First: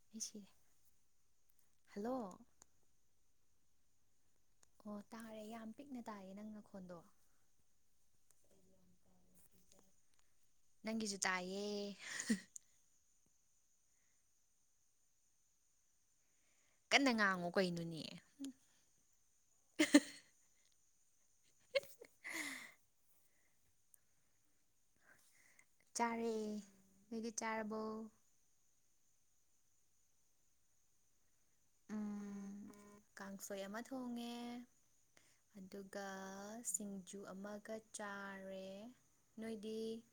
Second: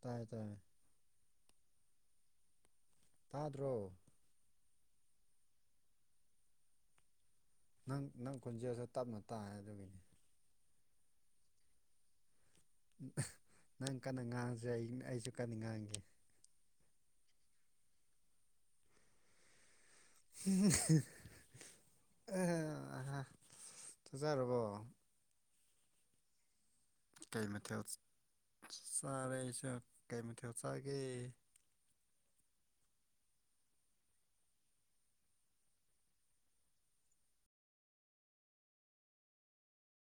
ꯇꯥꯏ ꯇꯥꯏ ꯍꯜꯂꯣ ꯇꯥꯗ꯭ꯔꯣ ꯑꯣ ꯇꯥꯔꯦ ꯌꯥꯝ ꯄꯤꯛꯅ ꯇꯥꯏꯌꯦ ꯅꯪ ꯅꯈꯣꯟꯗꯣ ꯅꯪ ꯅꯪ ꯀꯣꯟꯖꯦꯜꯁꯦ ꯇꯞꯅ ꯇꯥꯏ ꯑꯗꯨꯒꯤꯅꯤ ꯅꯪꯒꯤꯖꯨ ꯇꯥꯏꯌꯦ ꯍꯍ ꯑꯍ ꯅꯪ ꯀꯟꯅ ꯉꯥꯡꯖꯦ ꯑꯩ ꯑꯩꯖꯨ ꯀꯟꯅ ꯉꯥꯡꯒꯦ ꯀꯟꯅ ꯉꯥꯡꯉꯨ ꯀꯩꯅꯣꯅꯦ ꯍ ꯎꯝ ꯍꯦ ꯑꯦ ꯑꯥ ꯊꯖꯥꯔꯕꯣ ꯆꯥꯔꯦ ꯅꯣꯏꯗꯤ ꯀꯩ ꯆꯥꯔꯕꯣ ꯃꯊꯦꯜ ꯆꯥꯔꯦ ꯑꯩꯁꯨ ꯀꯩ ꯃꯊꯦꯜ ꯆꯥꯒꯦ ꯎꯝ [inaudible] ꯀꯥꯡꯁꯣꯏ ꯑꯃ ꯊꯣꯡꯉꯦ ꯑꯗꯨꯒ ꯁꯤꯡꯖꯨ ꯑꯃꯒ ꯆꯥꯔꯦ ꯅꯣꯏꯗꯤ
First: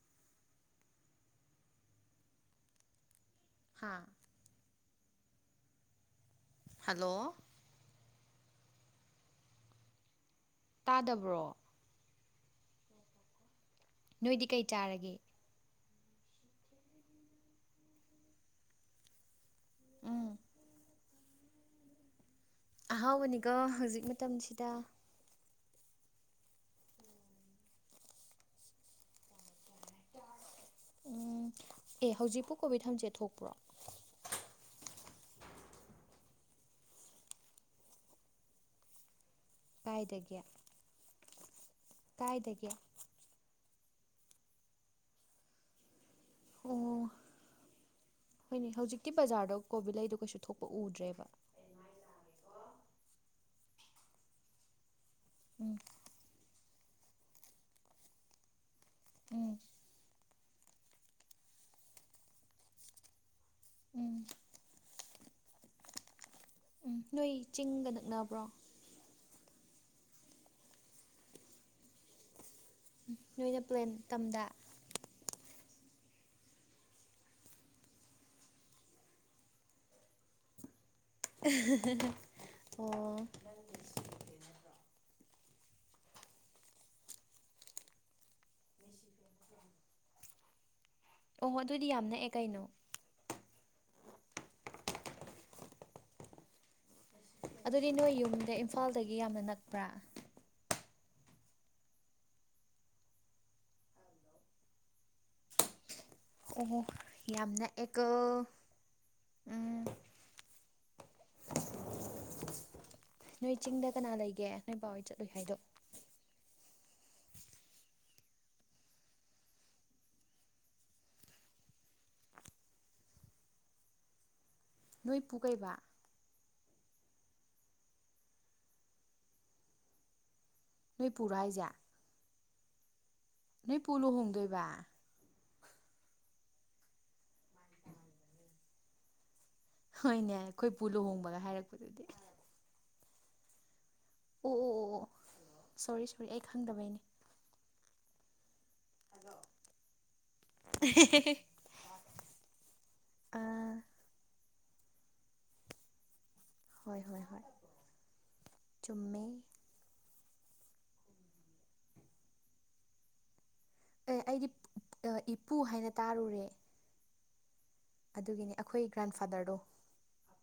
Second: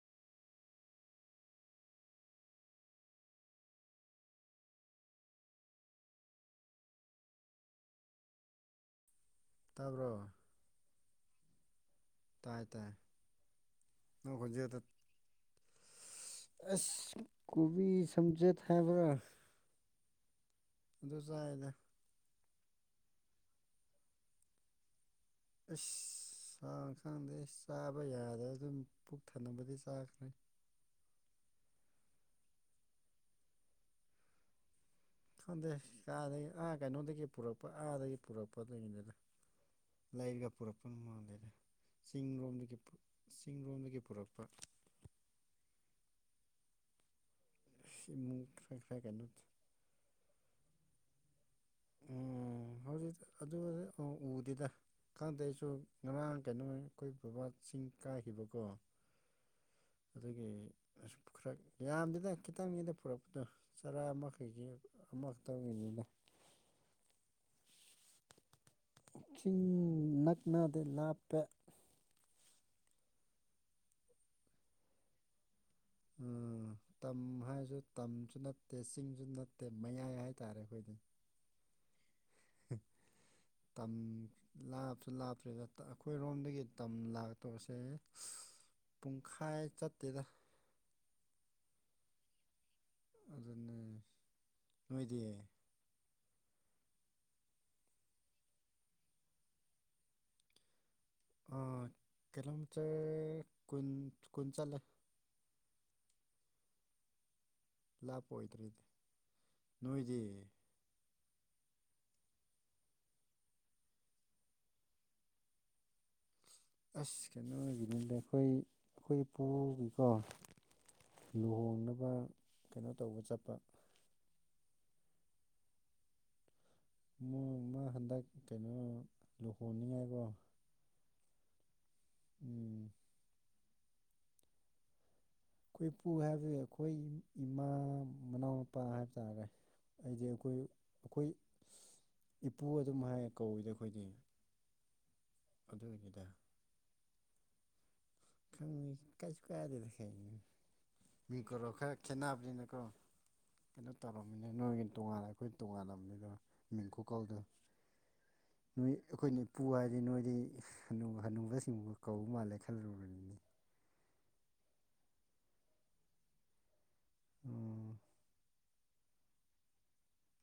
ꯍꯥꯥ ꯍꯜꯂꯣ ꯇꯥꯕ꯭ꯔꯣ ꯇꯥꯗꯕ꯭ꯔꯣ ꯇꯥꯏ ꯇꯥꯏ ꯅꯣꯏꯗꯤ ꯀꯩ ꯈꯣꯟꯖꯦꯜꯗꯣ ꯆꯥꯔꯒꯦ ꯑꯁ ꯀꯣꯕꯤ ꯁꯝꯖꯦꯊ ꯍꯥꯏꯕ꯭ꯔꯥ ꯎꯝ ꯑꯗꯨ ꯆꯥꯏꯗ ꯑꯍꯥꯎꯕꯅꯤꯀꯣ ꯍꯧꯖꯤꯛ ꯃꯇꯝꯁꯤꯗ ꯑꯩꯁ ꯆꯥ ꯁꯪꯗꯦ ꯆꯥꯕ ꯌꯥꯗꯕ ꯑꯗꯨꯝ ꯄꯨꯛ ꯊꯟꯅꯕꯒꯤ ꯆꯥ ꯎꯝ ꯑꯦ ꯍꯧꯖꯤꯛꯄꯨ ꯀꯣꯕꯤ ꯊꯝꯆꯦꯠ ꯊꯣꯛꯄ꯭ꯔꯣ ꯈꯪꯗꯦ ꯀꯥꯏꯗꯒꯤ ꯑꯥ ꯀꯩꯅꯣꯗꯒꯤ ꯄꯨꯔꯛꯄ ꯑꯥꯗꯒꯤ ꯄꯨꯔꯛꯄ ꯑꯗꯨꯒꯤꯅꯤꯗ ꯀꯥꯏꯗꯒꯤ ꯂꯩꯔꯒ ꯄꯨꯔꯛꯄ ꯃꯥꯜꯂꯦꯗꯦ ꯆꯤꯡ ꯀꯥꯏꯗꯒꯤ ꯂꯣꯝꯗꯒꯤ ꯄꯨ ꯆꯤꯡ ꯂꯣꯝꯗꯒꯤ ꯄꯨꯔꯛꯄ ꯑꯣ ꯁꯤꯃꯨ ꯐꯥꯏ ꯐꯥꯏ ꯀꯩꯅꯣꯆꯦ ꯀꯣꯕꯤ ꯂꯩꯗꯨꯣ ꯀꯩꯁꯨ ꯊꯣꯛꯄ ꯎꯗ꯭ꯔꯦꯕ ꯎꯝ ꯍꯧꯖꯤꯛꯇꯤ ꯑꯗꯨꯗꯤ ꯎꯗꯦꯗ ꯈꯪꯗꯦ ꯑꯩꯁꯨ ꯎꯝ ꯉꯔꯥꯡ ꯀꯩꯅꯣ ꯑꯩꯈꯣꯏ ꯕꯕꯥ ꯆꯤꯡ ꯀꯥꯈꯤꯕꯀꯣ ꯎꯝ ꯑꯗꯨꯒꯤ ꯑꯁ ꯈꯔ ꯌꯥꯝꯗꯦꯗ ꯈꯤꯇꯪꯅꯤꯗ ꯄꯨꯔꯛ ꯑꯗꯣ ꯆꯔꯥ ꯎꯝ ꯑꯃꯈꯛꯀꯤ ꯑꯃꯛꯇꯪꯒꯤꯅꯤꯗ ꯎꯝ ꯅꯣꯏ ꯆꯤꯡꯒ ꯅꯛꯅꯕ꯭ꯔꯣ ꯆꯤꯡ ꯅꯛꯅꯗꯦ ꯂꯥꯞꯄꯦ ꯅꯣꯏꯅ ꯄ꯭ꯂꯦꯟ ꯇꯝꯗ ꯎꯝ ꯇꯝ ꯍꯥꯏꯔꯁꯨ ꯇꯝꯁꯨ ꯅꯠꯇꯦ ꯆꯤꯡꯁꯨ ꯅꯠꯇꯦ ꯃꯌꯥꯏ ꯍꯥꯏꯇꯥꯔꯦ ꯑꯩꯈꯣꯏꯗꯤ ꯑꯣ ꯇꯝ ꯂꯥꯞꯁꯨ ꯂꯥꯞꯇ꯭ꯔꯤꯗ ꯑꯩꯈꯣꯏꯔꯣꯝꯗꯒꯤ ꯇꯝ ꯂꯥꯛꯇꯣꯁꯦ ꯄꯨꯡꯈꯥꯏ ꯆꯠꯇꯦꯗ ꯑꯣꯍꯣ ꯑꯗꯨꯗꯤ ꯌꯥꯝ ꯅꯛꯑꯦ ꯀꯩꯅꯣ ꯑꯗꯨꯅꯦ ꯅꯣꯏꯗꯤ ꯑꯗꯨꯗꯤ ꯅꯣꯏ ꯌꯨꯝꯗꯩ ꯏꯝꯐꯥꯜꯗꯒꯤ ꯌꯥꯝꯅ ꯅꯛꯄ꯭ꯔꯥ ꯍꯣꯏ ꯀꯤꯂꯣꯃꯤꯇꯔ ꯀꯨꯟ ꯀꯨꯟ ꯆꯠꯂꯦ ꯑꯣ ꯍꯣ ꯌꯥꯝ ꯅꯦ ꯂꯥꯞꯄ ꯑꯣꯏꯗ꯭ꯔꯦꯗꯤ ꯅꯣꯏꯗꯤ ꯂꯧꯁꯤꯟꯕ ꯉꯝꯗꯕ ꯅꯣꯏ ꯆꯤꯡꯗ ꯀꯅꯥ ꯂꯩꯒꯦ ꯅꯣꯏ ꯄꯥꯎꯩ ꯆꯠꯂꯨꯏ ꯍꯥꯏꯗꯣ ꯑꯁ ꯀꯩꯅꯣ ꯑꯣꯏꯈꯤꯕꯅꯤꯗ ꯑꯩꯈꯣꯏ ꯑꯩꯈꯣꯏ ꯏꯄꯨꯒꯤꯀꯣ ꯂꯨꯍꯣꯡꯅꯕ ꯀꯩꯅꯣ ꯇꯧꯕ ꯆꯠꯄ ꯅꯣꯏ ꯄꯨꯒꯩꯕ ꯃꯥ ꯍꯟꯗꯛ ꯀꯩꯅꯣ ꯂꯨꯍꯣꯡꯅꯤꯡꯉꯥꯏꯀꯣ ꯅꯣꯏ ꯄꯨꯔ ꯍꯥꯏꯁꯦ ꯎꯝ ꯅ ꯄꯣꯂꯣ ꯍꯣꯡꯗꯣꯏꯕ ꯑꯩꯈꯣꯏ ꯏꯄꯨ ꯍꯥꯏꯕꯗꯤ ꯑꯩꯈꯣꯏ ꯏꯃꯥ ꯃꯅꯥꯎ ꯃꯄꯥ ꯍꯥꯏꯕꯇꯥꯥꯔꯦ ꯍꯣꯏꯅꯦ ꯑꯩꯈꯣꯏ ꯄꯨ ꯂꯨꯍꯣꯡꯕꯒ ꯍꯥꯏꯔꯛꯄꯗꯨꯗꯤ ꯏꯄꯨ ꯑꯗꯨꯝ ꯍꯥꯏ ꯀꯧꯏꯗꯤ ꯑꯩꯈꯣꯏꯗꯤ ꯑꯣ ꯑꯣ ꯑꯣ ꯑꯣ ꯁꯣꯔꯤ ꯁꯣꯔꯤ ꯑꯗꯨꯒꯤꯅꯤꯗ ꯑꯩ ꯈꯪꯗꯕꯩꯅꯦ ꯈꯪ ꯀꯁꯤꯕꯨ ꯑꯗꯔꯈ ꯃꯤ ꯀꯣꯔꯣ ꯈ ꯈꯦꯅꯅꯤꯅꯀꯣ ꯑꯥ ꯇꯧꯔꯝꯃꯤꯅꯦ ꯅꯣꯏꯒꯤ ꯇꯣꯉꯥꯟꯅ ꯑꯩꯈꯣꯏ ꯇꯣꯉꯥꯟꯥꯟꯕꯅꯤꯗꯣ ꯍꯣꯏ ꯍꯣꯏ ꯃꯦꯡꯀꯣꯀꯥꯎꯗ ꯍꯣꯏ ꯅꯣꯏ ꯆꯨꯝꯃꯦ ꯑꯩꯈꯣꯏꯅ ꯎ ꯄꯨꯨ ꯍꯥꯏꯔꯗꯤ ꯅꯣꯏꯗꯤ ꯍꯅꯨꯕ ꯁꯤꯡꯕꯨ ꯀꯧꯕꯧ ꯃꯥꯜꯂꯦꯈꯠꯂꯨꯨꯔꯅꯤ ꯑꯦ ꯑꯩꯗꯤ ꯏꯄꯨ ꯍꯥꯏꯅ ꯇꯥꯔꯨꯔꯦ ꯎꯝ ꯑꯗꯨꯒꯤꯅꯤ ꯑꯩꯈꯣꯏ ꯒ꯭ꯔꯥꯟꯐꯥꯗꯔꯗꯣ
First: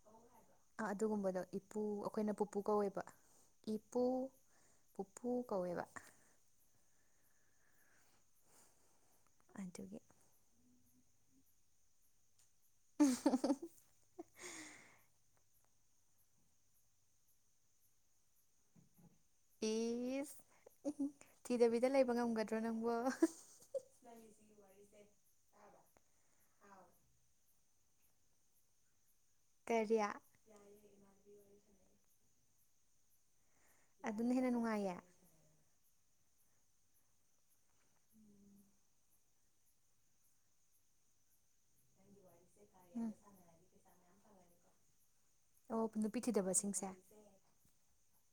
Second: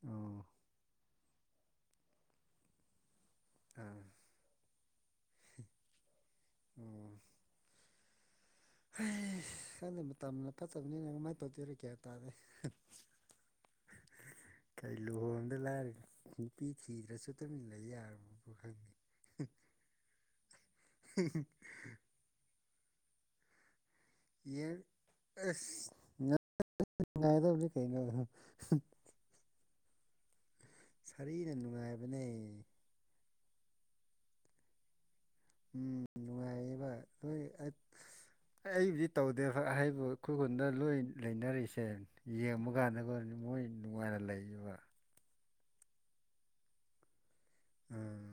ꯑꯣ ꯑꯥ ꯑꯗꯨꯒꯨꯝꯕꯗꯣ ꯏꯄꯨ ꯑꯩꯈꯣꯏꯅ ꯄꯨꯄꯨ ꯀꯧꯋꯦꯕ ꯑꯥ ꯏꯄꯨ ꯄꯨꯄꯨ ꯀꯧꯋꯦꯕ ꯎꯝ ꯁꯪꯗ ꯑꯗꯨꯒꯤ ꯃꯇꯝꯅ ꯐꯠꯇꯕꯅꯤꯅ ꯀꯃꯥꯏꯅ ꯇꯧꯗꯣꯏꯔꯀꯦ ꯍꯥꯏꯕꯇꯥꯔꯦ ꯎ ꯎꯝ ꯀꯩ ꯂꯨꯍꯣꯡꯗ ꯂꯥꯏꯔꯒ ꯅꯨꯄꯤ ꯊꯤꯗ꯭ꯔꯁꯨ ꯇꯝꯃꯤ ꯏꯟꯅ ꯂꯩ ꯌꯥꯕ ꯈꯪꯗꯦ ꯄꯤꯁ ꯎ ꯊꯤꯗꯕꯤꯗ ꯂꯩꯕ ꯉꯝꯒꯗ꯭ꯔꯣ ꯅꯪꯕꯣ ꯌꯦꯗꯤ ꯀꯩꯅ ꯀꯔꯤꯌꯥ ꯁꯔꯤꯅ ꯅꯨꯡꯉꯥꯏꯕꯅꯦ ꯑꯗꯨꯅ ꯍꯦꯟꯅ ꯅꯨꯡꯉꯥꯏꯌꯦ ꯎꯝ ꯅꯨꯡꯉꯥꯏꯌꯦꯕ [unintelligible] [unintelligible] ꯑꯩꯕꯨꯗꯤ ꯇꯧꯗꯦ ꯑꯍꯩꯕ ꯑꯩꯈꯣꯏ ꯈꯨꯟꯗ ꯂꯣꯏ ꯂꯩꯅꯔꯤꯁꯦ ꯌꯦꯡꯕ ꯎꯝ ꯀꯥꯟꯗꯀꯣ ꯃꯣꯏ ꯅꯨꯡꯉꯥꯏꯅ ꯂꯩꯌꯦꯕ ꯑꯣ ꯅꯨꯄꯤ ꯊꯤꯗꯕꯁꯤꯡꯁꯦ ꯎꯝ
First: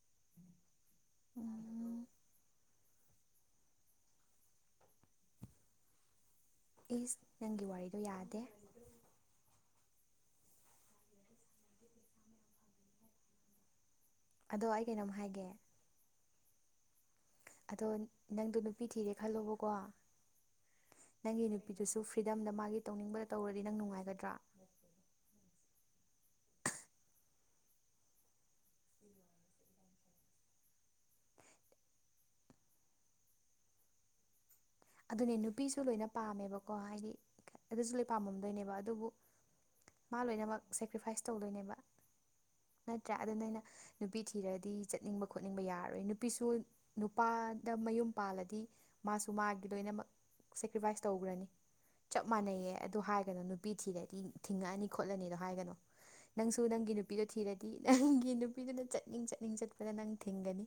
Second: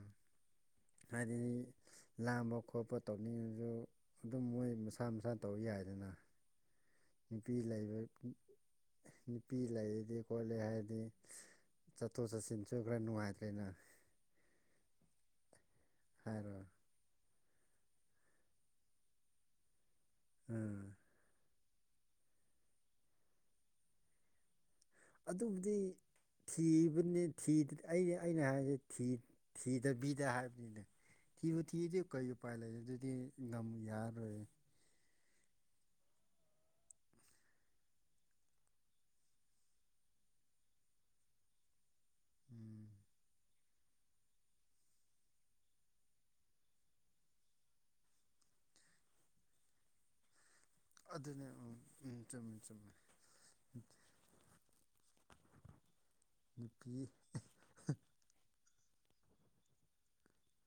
ꯍꯥꯏꯗꯤ ꯎꯝ ꯂꯥꯡꯕ ꯈꯣꯠꯄ ꯇꯧꯅꯤꯡꯉꯁꯨ ꯑꯗꯨꯝ ꯃꯣꯏ ꯃꯁꯥ ꯃꯁꯥꯅ ꯇꯧ ꯌꯥꯏꯗꯅ ꯏꯁ ꯅꯨꯄꯤ ꯅꯪꯒꯤ ꯋꯥꯔꯤꯗꯣ ꯂꯩꯕ ꯌꯥꯗꯦ ꯅꯨꯄꯤ ꯂꯩꯔꯗꯤ ꯈꯣꯠꯂꯦ ꯍꯥꯏꯗꯤ ꯆꯠꯊꯣꯛ ꯆꯠꯁꯤꯟꯁꯨ ꯈꯔ ꯅꯨꯡꯉꯥꯏꯇ꯭ꯔꯦꯅ ꯑꯗꯣ ꯑꯩ ꯀꯩꯅꯣꯝ ꯍꯥꯏꯒꯦ ꯍꯥꯏꯔꯣ ꯑꯗꯣ ꯅꯪꯗꯣ ꯅꯨꯄꯤ ꯊꯤꯔꯦ ꯈꯜꯂꯣꯕꯀꯣ ꯎꯝ ꯅꯪꯒꯤ ꯅꯨꯄꯤꯗꯨꯁꯨ ꯐ꯭ꯔꯤꯗꯝꯗ ꯃꯥꯒꯤ ꯇꯧꯅꯤꯡꯕꯗ ꯇꯧꯔꯗꯤ ꯅꯪ ꯅꯨꯡꯉꯥꯏꯒꯗ꯭ꯔꯥ ꯑꯗꯨꯕꯨꯗꯤ ꯊꯤꯕ ꯑꯩꯅ ꯑꯩꯅ ꯍꯥꯏꯁꯦ ꯊꯤꯗꯕꯤꯗ ꯍꯥꯏꯕꯅꯤꯅ ꯀꯤꯕꯨ ꯊꯤꯗꯤꯦ ꯀꯩꯣ ꯄꯥꯏ ꯂꯩ ꯑꯗꯨꯗꯤꯗꯥꯝ ꯌꯥꯔ ꯔꯑꯦ ꯑꯗꯨꯅꯦ ꯅꯨꯄꯤꯁꯨ ꯂꯣꯏꯅ ꯄꯥꯝꯃꯦꯕꯀꯣ ꯍꯥꯏꯗꯤ ꯑꯗꯨꯁꯨ ꯂꯣꯏ ꯄꯥꯝꯃꯝꯗꯣꯏꯅꯦꯕ ꯑꯗꯨꯕꯨ ꯃꯥ ꯂꯣꯏꯅꯃꯛ ꯁꯦꯀ꯭ꯔꯤꯐꯥꯏꯁ ꯇꯧꯗꯣꯏꯅꯦꯕ ꯎꯝ ꯅꯠꯇ꯭ꯔꯥ ꯑꯗꯨ ꯅ ꯑꯩꯅ ꯅꯨꯄꯤ ꯊꯤꯔꯗꯤ ꯆꯠꯅꯤꯡꯕ ꯈꯣꯠꯅꯤꯡꯕ ꯌꯥꯔꯔꯣꯏ ꯅꯨꯄꯤꯁꯨ ꯅꯨꯄꯥꯗ ꯃꯌꯨꯝ ꯄꯥꯜꯂꯗꯤ ꯃꯥꯁꯨ ꯃꯥꯒꯤ ꯂꯣꯏꯅꯃꯛ ꯁꯦꯀ꯭ꯔꯤꯐꯥꯏꯁ ꯇꯧꯈ꯭ꯔꯅꯤ ꯑꯗꯨꯅꯦ ꯎꯝ ꯎꯝ ꯆꯞ ꯆꯨꯝꯃꯦ ꯃꯥꯟꯅꯩꯌꯦ ꯆꯨꯝꯃꯦ ꯑꯗꯨ ꯀꯩꯅꯣ ꯅꯨꯄꯤ ꯊꯤꯔꯗꯤ ꯊꯤꯡꯉꯛꯑꯅꯤ ꯈꯣꯠꯂꯅꯤꯗꯣ ꯍꯥꯏꯒꯅꯣ ꯅꯪꯁꯨ ꯅꯨꯄꯤ ꯅꯪꯒꯤ ꯅꯨꯄꯤꯗꯣ ꯊꯤꯔꯗꯤ ꯗꯤ ꯅꯪꯒꯤ ꯅꯨꯄꯤꯗꯨꯅ ꯆꯠꯅꯤꯡ ꯆꯠꯅꯤꯡ ꯆꯠꯄꯗ ꯅꯪ ꯊꯤꯡꯒꯅꯤ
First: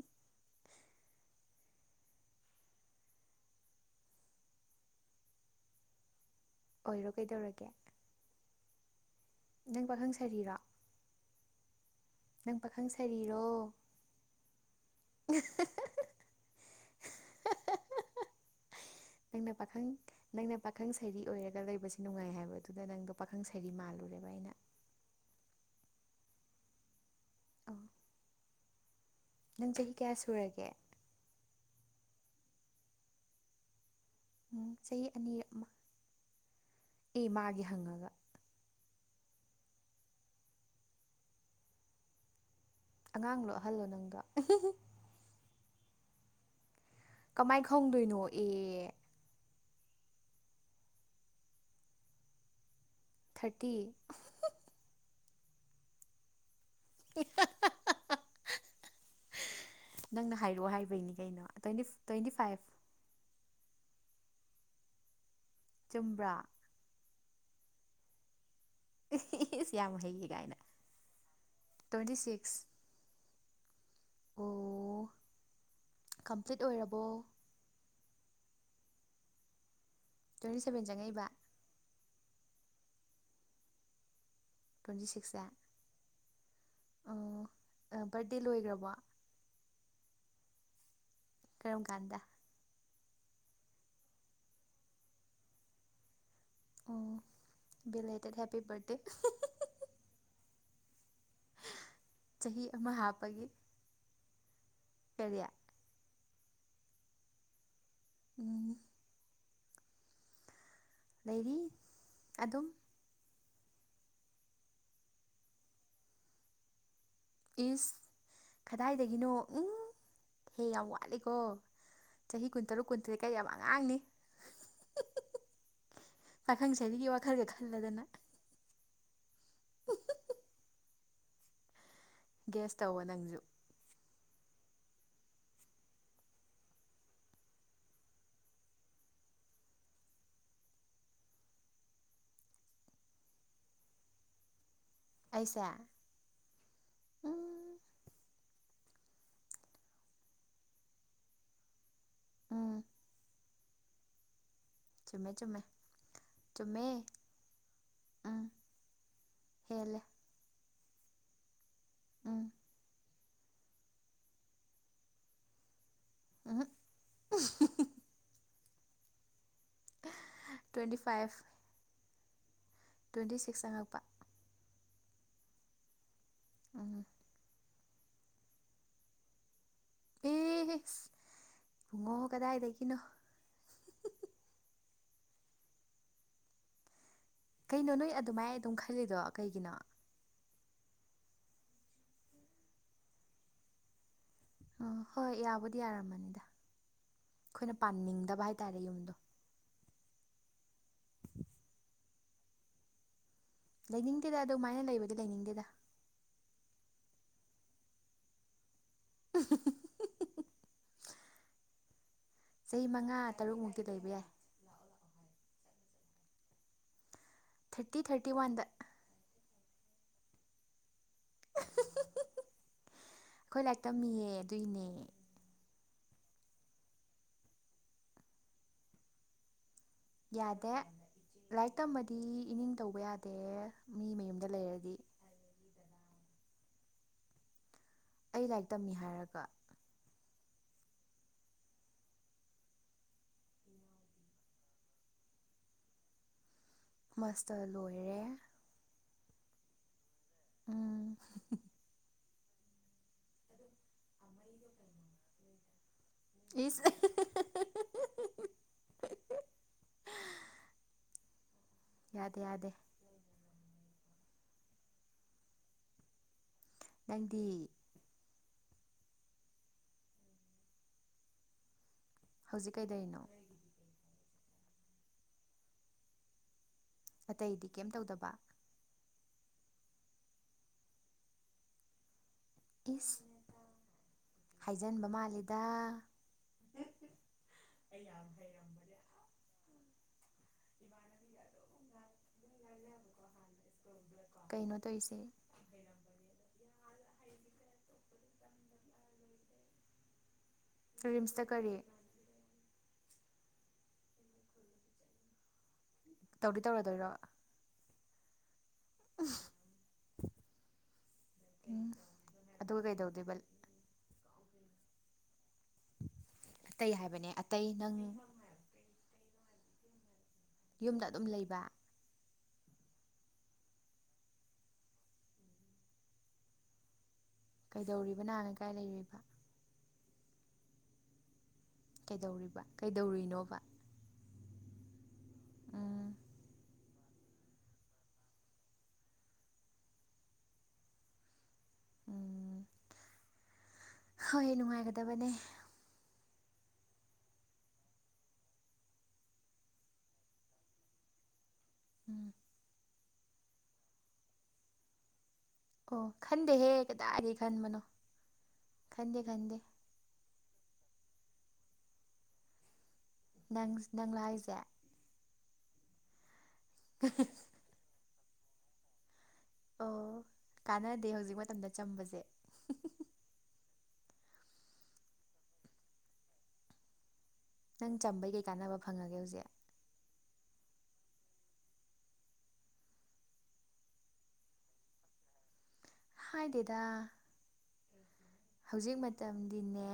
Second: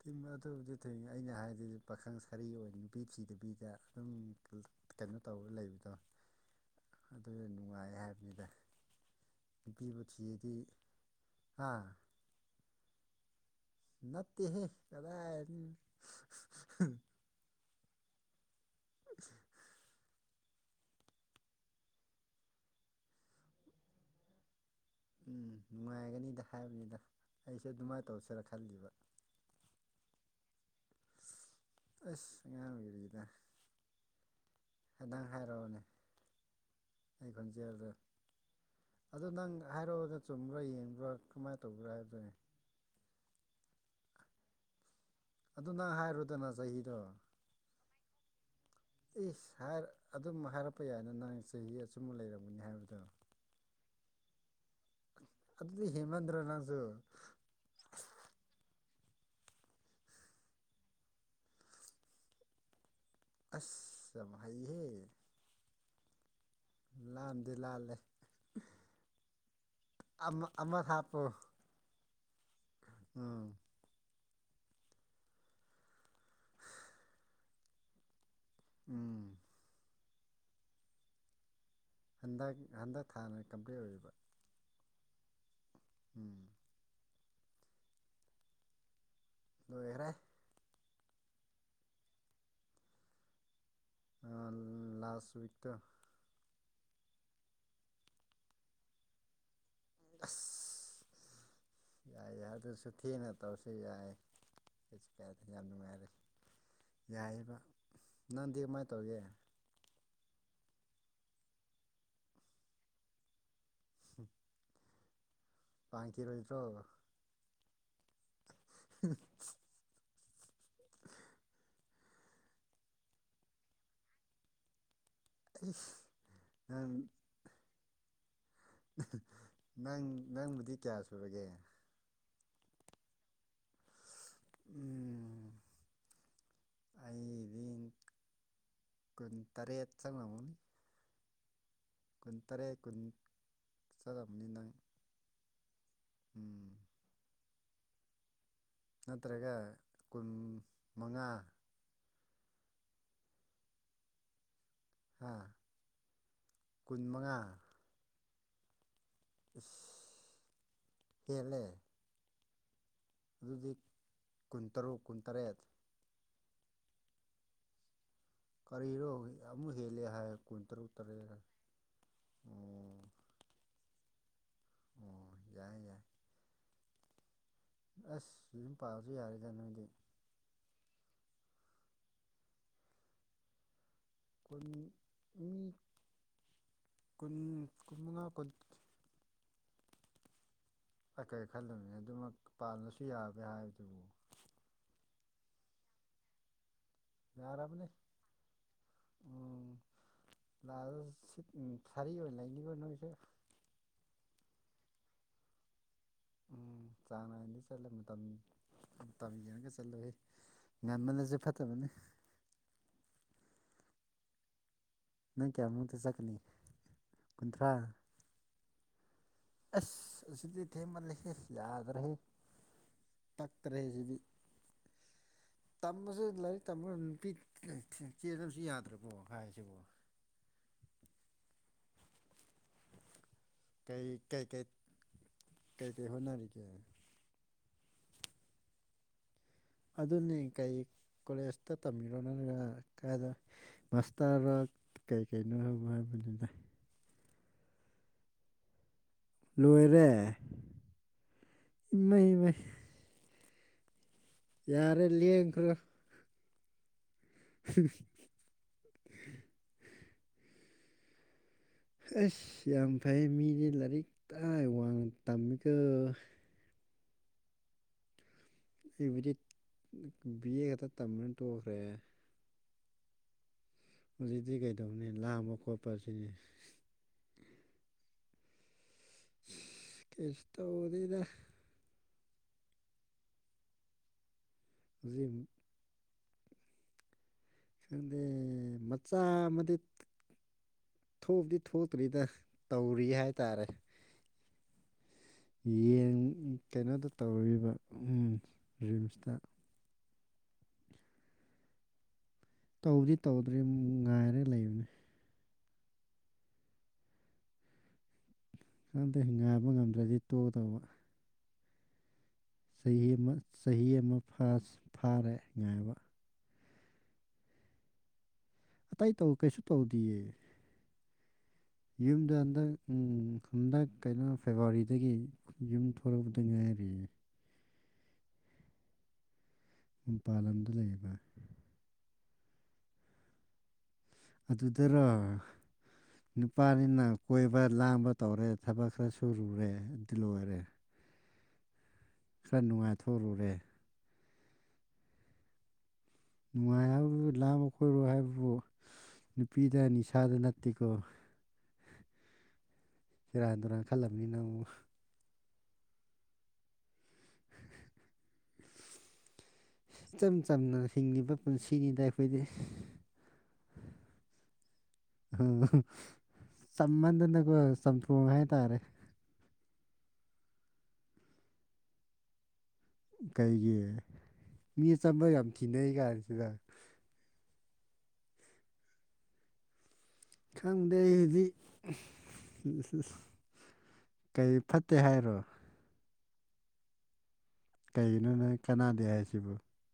ꯊꯤꯡꯕ ꯑꯗꯨꯕꯨꯗꯤ ꯊꯤꯡꯑꯦ ꯑꯩꯅ ꯍꯥꯏꯗꯤ ꯄꯥꯈꯪ ꯁꯔꯤ ꯑꯣꯏ ꯅꯨꯄꯤ ꯊꯤꯗꯕꯤꯗ ꯑꯗꯨꯝ ꯀꯩꯅꯣ ꯇꯧꯔ ꯂꯩꯕꯗꯣ ꯑꯣꯏꯔꯣ ꯑꯗꯨ ꯀꯩꯗꯧꯔꯒꯦ ꯅꯨꯡꯉꯥꯏ ꯍꯥꯏꯕꯤꯅꯗ ꯅꯪ ꯅꯨꯄꯤꯕꯨ ꯄꯥꯈꯪ ꯊꯤꯔꯗꯤ ꯁꯥꯔꯤꯔꯣ ꯍꯥ ꯅꯪ ꯄꯥꯈꯪ ꯁꯥꯔꯤꯔꯣ ꯅꯠꯇꯦ ꯀꯗꯥꯏ [unintelligible] ꯑꯪꯅ ꯄꯥꯈꯪ ꯅꯪꯅ ꯄꯥꯈꯪ ꯁꯩꯔꯤ ꯑꯣꯏꯔꯒ ꯂꯩꯕꯁꯤ ꯅꯨꯡꯉꯥꯏ ꯍꯥꯏꯕ ꯑꯗꯨꯗ ꯅꯪꯗꯣ ꯄꯥꯈꯪ ꯁꯩꯔꯤ ꯃꯥꯜꯂꯨꯔꯦꯕ ꯑꯩꯅ ꯎꯝ ꯅꯨꯡꯉꯥꯏꯒꯅꯤꯗ ꯍꯥꯏꯕꯅꯤꯗ ꯑꯩꯁꯦ ꯑꯣ ꯑꯗꯨꯃꯥꯏꯅ ꯇꯧꯁꯦꯔ ꯈꯪ ꯅꯪ ꯆꯍꯤ ꯀꯌꯥ ꯁꯨꯔꯒꯦ ꯑꯁ ꯑꯉꯥꯡ ꯑꯣꯏꯔꯤꯗ ꯎꯝ ꯆꯍꯤ ꯅꯪ ꯑꯅꯤ ꯑꯃ ꯍꯥꯏꯔꯛꯑꯣꯅꯦ ꯑꯦ ꯑꯩ ꯃꯥꯒꯤ ꯈꯣꯟꯖꯦꯜꯗꯣ ꯍꯪꯉꯒ ꯑꯗꯣ ꯅꯪ ꯍꯥꯏꯔꯛꯑꯣ ꯆꯨꯝꯕ꯭ꯔꯥ ꯌꯦꯡꯕ꯭ꯔꯥ ꯀꯃꯥꯏꯅ ꯇꯧꯕ꯭ꯔꯥ ꯍꯥꯏꯕꯗꯨꯅꯤ ꯑꯉꯥꯡ ꯂꯣ ꯑꯍꯜꯂꯣ ꯅꯪꯗꯣ ꯑꯗꯨ ꯅꯪ ꯍꯥꯏꯔꯨꯗꯅ ꯆꯍꯤꯗꯣ ꯀꯃꯥꯏ ꯈꯪꯗꯣꯏꯅꯣ ꯑꯦ ꯏꯁ ꯑꯗꯨꯝ ꯍꯥꯏꯔꯛꯄ ꯌꯥꯏꯅ ꯅꯪ ꯆꯍꯤ ꯑꯆꯨꯝꯕ ꯂꯩꯔꯝꯒꯅꯤ ꯍꯥꯏꯕꯗꯣ ꯊꯥꯔꯇꯤ ꯑꯗꯨꯗꯤ ꯍꯦꯠꯃꯟꯗ꯭ꯔ ꯅꯪꯁꯨ [unintelligible] [unintelligible] ꯅꯪꯅ ꯍꯥꯏꯔꯛꯑꯣ ꯍꯥꯏꯕꯩꯅꯤ ꯀꯩꯅꯣ ꯇ꯭ꯋꯦꯟꯇꯤ ꯇ꯭ꯋꯦꯟꯇꯤ ꯐꯥꯏꯚ ꯑꯁ ꯌꯥꯝ ꯍꯩꯍꯦ ꯆꯨꯝꯕ꯭ꯔꯥ ꯂꯥꯟꯗꯤ ꯂꯥꯜꯂꯦ [unintelligible] ꯏꯁ ꯌꯥꯝ ꯍꯩꯒ ꯑꯃ ꯀꯥꯏꯅ ꯑꯃ ꯍꯥꯞꯄꯣ ꯇ꯭ꯋꯦꯟꯇꯤ ꯁꯤꯛꯁ ꯎꯝ ꯑꯣ ꯀꯝꯄ꯭ꯂꯤꯠ ꯑꯣꯏꯔꯕꯣ ꯎꯝ ꯇ꯭ꯋꯦꯟꯇꯤ ꯁꯕꯦꯟ ꯆꯪꯛꯏꯕ ꯍꯟꯗꯛ ꯍꯟꯗꯛ ꯊꯥꯅ ꯀꯝꯄ꯭ꯂꯤꯠ ꯑꯣꯏꯔꯤꯕ ꯇꯣꯏꯟꯇꯤ ꯁꯤꯛꯁꯦ ꯎꯝ ꯑꯣ ꯕꯔꯗꯦ ꯂꯣꯏꯈ꯭ꯔꯕꯣ ꯂꯣꯏꯈ꯭ꯔꯦ ꯀꯔꯝ ꯀꯥꯟꯗ ꯑꯥ ꯂꯥꯁ ꯋꯤꯛꯇ ꯑꯣ ꯕꯤ ꯂꯦꯇꯦꯠ ꯍꯦꯄꯤ ꯕꯔꯊꯗꯦ [inaudible] ꯌꯥꯏ ꯆꯍꯤ ꯑꯃ ꯍꯥꯞꯄꯒꯤ ꯀꯩꯁꯨꯀꯥꯏꯗꯦ ꯀꯔꯤ ꯌꯥꯝ ꯅꯨꯡꯉꯥꯏꯔꯦ ꯌꯥꯏꯕ ꯅꯪꯗꯤ ꯎꯝ ꯀꯃꯥꯥꯏ ꯇꯧꯔꯤꯒꯦ ꯂꯩꯔꯤ ꯑꯗꯨꯝ ꯎꯝ ꯄꯥꯟꯈꯤꯔꯣꯏ ꯗꯔꯣ ꯏꯁ ꯀꯗꯥꯏꯗꯒꯤꯅꯣ ꯎꯝ ꯍꯦ ꯌꯥꯝ ꯋꯥꯠꯂꯤꯀꯣ ꯆꯍꯤ ꯀꯨꯟꯇꯔꯨꯛ ꯀꯨꯟꯇꯔꯦꯠ ꯀꯥꯏ ꯌꯥꯝ ꯑꯉꯥꯡꯅꯤ [inaudible] ꯄꯥꯈꯪ ꯅꯪ ꯁꯔꯤꯒꯤ ꯋꯥꯈꯔꯒꯥ ꯈꯜꯂꯗꯅ ꯅꯪ ꯅꯪꯕꯨꯗꯤ ꯀꯌꯥ ꯁꯨꯨꯔꯒꯦ ꯒꯦꯁ ꯇꯧꯋꯣ ꯅꯪꯁꯨ ꯎꯝ ꯑꯩ [inaudible] ꯀꯨꯟ ꯇꯔꯦꯠ ꯀꯨꯟ ꯆꯡꯂꯝꯃꯅꯤꯅꯪ ꯑꯩꯁꯦ ꯎꯝ ꯅꯠꯇ꯭ꯔꯒ ꯀꯨꯟ ꯃꯉꯥ ꯎꯝ ꯍꯥ ꯆꯃꯦ ꯆꯨꯝꯃꯦ ꯆꯨꯝꯃꯦ ꯀꯨꯟ ꯃꯉꯥ ꯎꯝ ꯏꯁ ꯍꯦꯜꯂꯦ ꯍꯦꯜꯂꯦ ꯎꯝ ꯑꯗꯨꯗꯤ ꯀꯨꯟꯇꯔꯨꯛ ꯀꯨꯟꯇꯔꯦꯠ [unintelligible] ꯀꯔꯤꯔꯣ ꯑꯃꯨꯛ ꯍꯦꯜꯂꯦ ꯍꯥꯏ ꯀꯨꯟ ꯇꯔꯨꯛ ꯇ꯭ꯋꯦꯟꯇꯤ ꯇꯔꯦꯠꯔꯥ ꯇ꯭ꯋꯦꯟꯇꯤꯁꯤꯛꯁ ꯆꯪꯉꯛꯄ ꯑꯣ ꯌꯥꯏ ꯌꯥꯏ ꯎꯝ ꯑꯥꯁ ꯌꯨꯝ ꯄꯥꯜꯂꯁꯨ ꯌꯥꯔꯦꯗ ꯅꯪꯗꯤ ꯏꯁ ꯕꯨꯡꯉꯣ ꯀꯗꯥꯏꯗꯒꯤꯅꯣ ꯈꯨꯟ ꯃꯤ ꯀꯨꯟ ꯀꯩꯅꯣ ꯅꯣꯏ ꯀꯨꯟꯃꯉꯥ ꯑꯗꯨꯃꯥꯏ ꯀꯨꯟ ꯑꯗꯨꯝ ꯈꯜꯂꯤꯗꯣ ꯀꯩꯒꯤꯅꯣ ꯑꯩ ꯀꯔꯤ ꯈꯜꯂꯕꯅꯦ ꯑꯗꯨꯃꯛ ꯄꯥꯜꯂꯁꯨ ꯌꯥꯒꯦ ꯍꯥꯏꯕꯗꯨꯕꯨ ꯑꯥ ꯍꯣꯏ ꯌꯥꯕꯨꯗꯤ ꯌꯥꯔꯝꯃꯅꯤꯗ ꯑꯩꯈꯣꯏꯅ ꯌꯥꯔꯕꯅꯦ ꯄꯥꯅꯤꯡꯗꯕ ꯍꯥꯏꯇꯥꯔꯦ ꯌꯨꯝꯗꯣ [inaudible] ꯂꯩꯅꯤꯡꯇꯦꯗ ꯑꯗꯨꯃꯥꯏꯅ ꯂꯩꯕꯗꯤ ꯂꯩꯅꯤꯡꯗꯦꯗ ꯎꯝ ꯆꯥꯡ ꯅꯥꯏꯅꯗꯤ ꯆꯠꯂꯦ ꯃꯇꯝꯅꯤ ꯃꯇꯝ ꯋꯦꯡꯉꯒ ꯆꯠꯂꯨꯍꯦ ꯉꯥꯟꯃꯜꯂꯁꯨ ꯐꯠꯇꯕꯅꯦ ꯆꯍꯤ ꯃꯉꯥ ꯇꯔꯨꯛꯃꯨꯛꯇꯤ ꯂꯩꯕ ꯌꯥꯏ ꯅꯪ ꯀꯌꯥꯃꯨꯛꯇ ꯆꯠꯀꯅꯤ ꯀꯨꯟꯊ꯭ꯔꯥ ꯊꯥꯔꯇꯤ ꯊꯥꯔꯇꯤ ꯋꯥꯟꯗ ꯑꯁ ꯑꯁꯤꯗꯤ ꯊꯦꯡ ꯃꯥꯜ ꯂꯩꯍꯦ [unintelligible] ꯑꯩꯈꯣꯏ ꯂꯥꯏꯔꯤ ꯄꯛꯇ꯭ꯔꯦꯍꯦ ꯇꯝꯃꯤꯌꯦ ꯑꯗꯨꯏꯅꯦ ꯇꯝꯕꯁꯦ ꯂꯥꯏꯔꯤꯛ ꯇꯝꯕ ꯅꯨꯄꯤ ꯆꯦꯟꯕꯁꯨ ꯌꯥꯗ꯭ꯔꯕꯣ ꯍꯥꯏꯁꯤꯕꯣ ꯌꯥꯗꯦ ꯂꯥꯏꯔꯤꯛ ꯇꯃꯗꯤ ꯏꯅꯤꯡ ꯇꯧꯕ ꯌꯥꯗꯦ ꯀꯩ ꯃꯤ ꯃꯌꯨꯝꯗ ꯀꯩꯀꯩ ꯂꯩꯔꯗꯤ ꯀꯩꯀꯔꯤ ꯍꯣꯠꯅꯔꯤꯒꯦ ꯑꯩ ꯂꯥꯏꯔꯤꯛ ꯇꯝꯃꯤ ꯍꯥꯏꯔꯒ ꯑꯗꯨꯅꯦ ꯀꯩ ꯀꯣꯂꯦꯖꯇ ꯇꯝꯕꯤꯔꯣ ꯅꯠꯇ꯭ꯔꯒ ꯀꯗ ꯃꯥꯁꯇꯔ ꯀꯩꯀꯩꯅꯣ ꯍꯥꯏꯕ ꯍꯥꯏꯕꯗꯨꯗ ꯃꯥꯁꯇ ꯂꯣꯏꯔꯦ ꯂꯣꯏꯔꯦ ꯎꯝ ꯏ ꯃ ꯃ ꯌꯥꯔꯦ ꯂꯦꯡꯈ꯭ꯔꯣ ꯏꯁ [unintelligible] [unintelligible] ꯌꯥꯗꯦ ꯑꯁ ꯌꯥꯗꯦ ꯌꯥꯝ ꯐꯩ ꯃꯤꯗꯤ ꯂꯥꯏꯔꯤꯛ ꯇꯥꯏ ꯋꯥꯡꯅ ꯇꯝꯃꯤꯀꯣ ꯅꯪꯗꯤ ꯑꯩꯕꯨꯗꯤ ꯕꯤ ꯑꯦ ꯈꯛꯇ ꯇꯝꯃꯥ ꯇꯣꯛꯈ꯭ꯔꯦ ꯍꯧꯖꯤꯛ ꯀꯩꯗꯧꯏꯅꯣ ꯍꯧꯖꯤꯛꯇꯤ ꯀꯩꯗꯧꯅꯤ ꯂꯥꯡꯕ ꯈꯣꯠꯄꯁꯤꯅꯤ ꯑꯇꯩꯗꯤ ꯀꯩꯝ ꯇꯧꯗꯕ ꯀꯧꯁ ꯇꯩꯗꯦꯗꯥ ꯏꯁ ꯍꯥꯏꯖꯤꯟꯕ ꯍꯧꯖꯤꯛ ꯃꯥꯜꯂꯤꯗ ꯑꯩ ꯔꯗꯔꯦ ꯆꯥꯃꯗꯤ ꯊꯣꯛꯗꯤ ꯊꯣꯛꯇ꯭ꯔꯤꯗ ꯇꯧꯔꯤ ꯍꯥꯏꯇꯥꯔꯦ ꯀꯩꯅꯣ ꯇꯧꯁꯦ ꯌꯦꯟ ꯀꯩꯅꯣꯗ ꯇꯧꯔꯔꯤꯕ ꯔꯤꯝꯁꯇ ꯐꯤꯝꯁꯇ ꯀꯔꯤ ꯇꯧꯗꯤ ꯇꯧꯗ꯭ꯔꯦ ꯉꯥꯏꯔꯒ ꯂꯩꯕꯅꯤ ꯇꯧꯗꯤ ꯇꯧꯔꯗꯣꯏꯔꯣ ꯀꯝꯇ ꯍ ꯉꯕ ꯉꯝꯗ꯭ꯔꯗꯤ ꯇꯣꯛꯗꯧꯕ ꯎꯝ ꯑꯗꯨꯒ ꯆꯍꯤ ꯑꯃ ꯀꯩꯗꯧꯗꯣꯏꯕ ꯆꯍꯤ ꯑꯃ ꯐꯥꯔꯥꯁ ꯐꯥꯔꯦ ꯉꯥꯏꯕ ꯑꯇꯩ ꯍꯥꯏꯕꯅꯦ ꯑꯇꯩ ꯅꯪ ꯑꯇꯩ ꯇꯧ ꯀꯩꯁꯨ ꯇꯧꯗꯤꯌꯦ ꯌꯨꯝꯗ ꯑꯗꯨꯝ ꯂꯩꯕ ꯌꯨꯝꯗ ꯍꯟꯗꯛ ꯍꯟꯗꯛ ꯀꯩꯅꯣ ꯐꯦꯕꯋꯥꯔꯤꯗꯒꯤ ꯌꯨꯝ ꯊꯣꯛꯗ ꯉꯥꯏꯔꯤ ꯀꯩꯗꯧꯔꯤꯕ ꯅꯥꯥꯟꯉ ꯀꯥꯏ ꯂꯩꯔꯣꯏꯕ ꯃꯄꯥꯟ ꯂꯝꯗ ꯂꯩꯔꯤꯕ ꯀꯩꯗꯧꯔꯤꯕ ꯀꯩꯗꯧꯔꯤꯅꯣꯕ ꯑꯗꯨꯗꯔꯣ ꯎꯝ ꯅꯨꯄꯥꯅꯤꯅ ꯀꯣꯏꯕ ꯂꯥꯡꯕ ꯇꯧꯔꯦ ꯊꯕꯛ ꯈꯔ ꯁꯨꯔꯨꯔꯦ ꯑꯗꯨ ꯂꯣꯏꯔꯦ ꯎꯝ ꯈꯔ ꯅꯨꯡꯉꯥꯏꯊꯔꯨꯔꯦ ꯍꯣꯏ ꯅꯨꯡꯉꯥꯏꯒꯗꯕꯅꯦ ꯅꯨꯡꯉꯥꯏ ꯍꯥꯏꯕꯗꯨ ꯂꯥꯃ ꯈꯣꯏꯠꯔꯣ ꯍꯥꯏꯕꯕꯨ ꯅꯨꯄꯤꯗ ꯅꯤꯁꯥꯗ ꯅꯠꯇꯦꯀꯣ ꯎꯝ ꯁꯦꯔꯥꯟ ꯇꯨꯔꯥꯟ ꯈꯜꯂꯝꯅꯤ ꯅꯪ ꯑꯃꯨꯛ ꯑꯣ ꯈꯟꯗꯦ ꯍꯦ ꯀꯗꯥꯏꯗꯤ ꯈꯟꯕꯅꯣ ꯈꯟꯗꯦ ꯈꯟꯗꯦ ꯏꯆꯝ ꯆꯝꯅ ꯍꯤꯡꯂꯤꯕ ꯄꯨꯟꯁꯤꯅꯤꯗ ꯑꯩꯈꯣꯏꯗꯤ ꯅꯪ ꯅꯪ ꯂꯣ ꯍꯥꯏꯁꯦ ꯆꯝꯃꯟꯗꯅꯀꯣ ꯆꯝꯊꯣꯡ ꯍꯥꯏꯇꯥꯔꯦ ꯑꯣ ꯀꯥꯟꯅꯗꯦ ꯍꯧꯖꯤꯛ ꯃꯇꯝꯗ ꯆꯝꯕꯁꯦ ꯀꯩꯒꯤ ꯃꯤ ꯑꯆꯝꯕ ꯌꯥꯝ ꯊꯤꯅꯩ ꯀꯥꯟꯁꯤꯗ ꯅꯪ ꯆꯝꯕꯩ ꯀꯩ ꯀꯥꯟꯅꯕ ꯐꯪꯉꯒꯦ ꯍꯧꯖꯤꯛ ꯈꯪꯗꯦ ꯍꯧꯗꯤ ꯀꯩ ꯐꯠꯇꯦ ꯍꯥꯏꯔꯣ ꯍꯥꯏꯗꯦꯗ ꯀꯒꯤꯅꯣ ꯅ ꯍꯧꯖꯤꯛ ꯃꯇꯝꯗꯤꯅꯦ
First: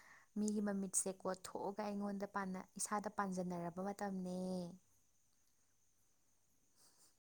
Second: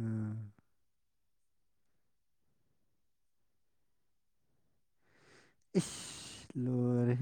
ꯑꯥ ꯃꯤꯒꯤ ꯃꯃꯤꯠ ꯁꯦ ꯀꯣꯠꯊꯑꯒ ꯑꯩꯉꯣꯟꯗ ꯏꯁꯥꯗ ꯄꯥꯟꯖꯟꯅꯔꯕ ꯃꯇꯝꯅꯦ ꯏꯁ ꯂꯣꯏꯔꯦꯍꯦ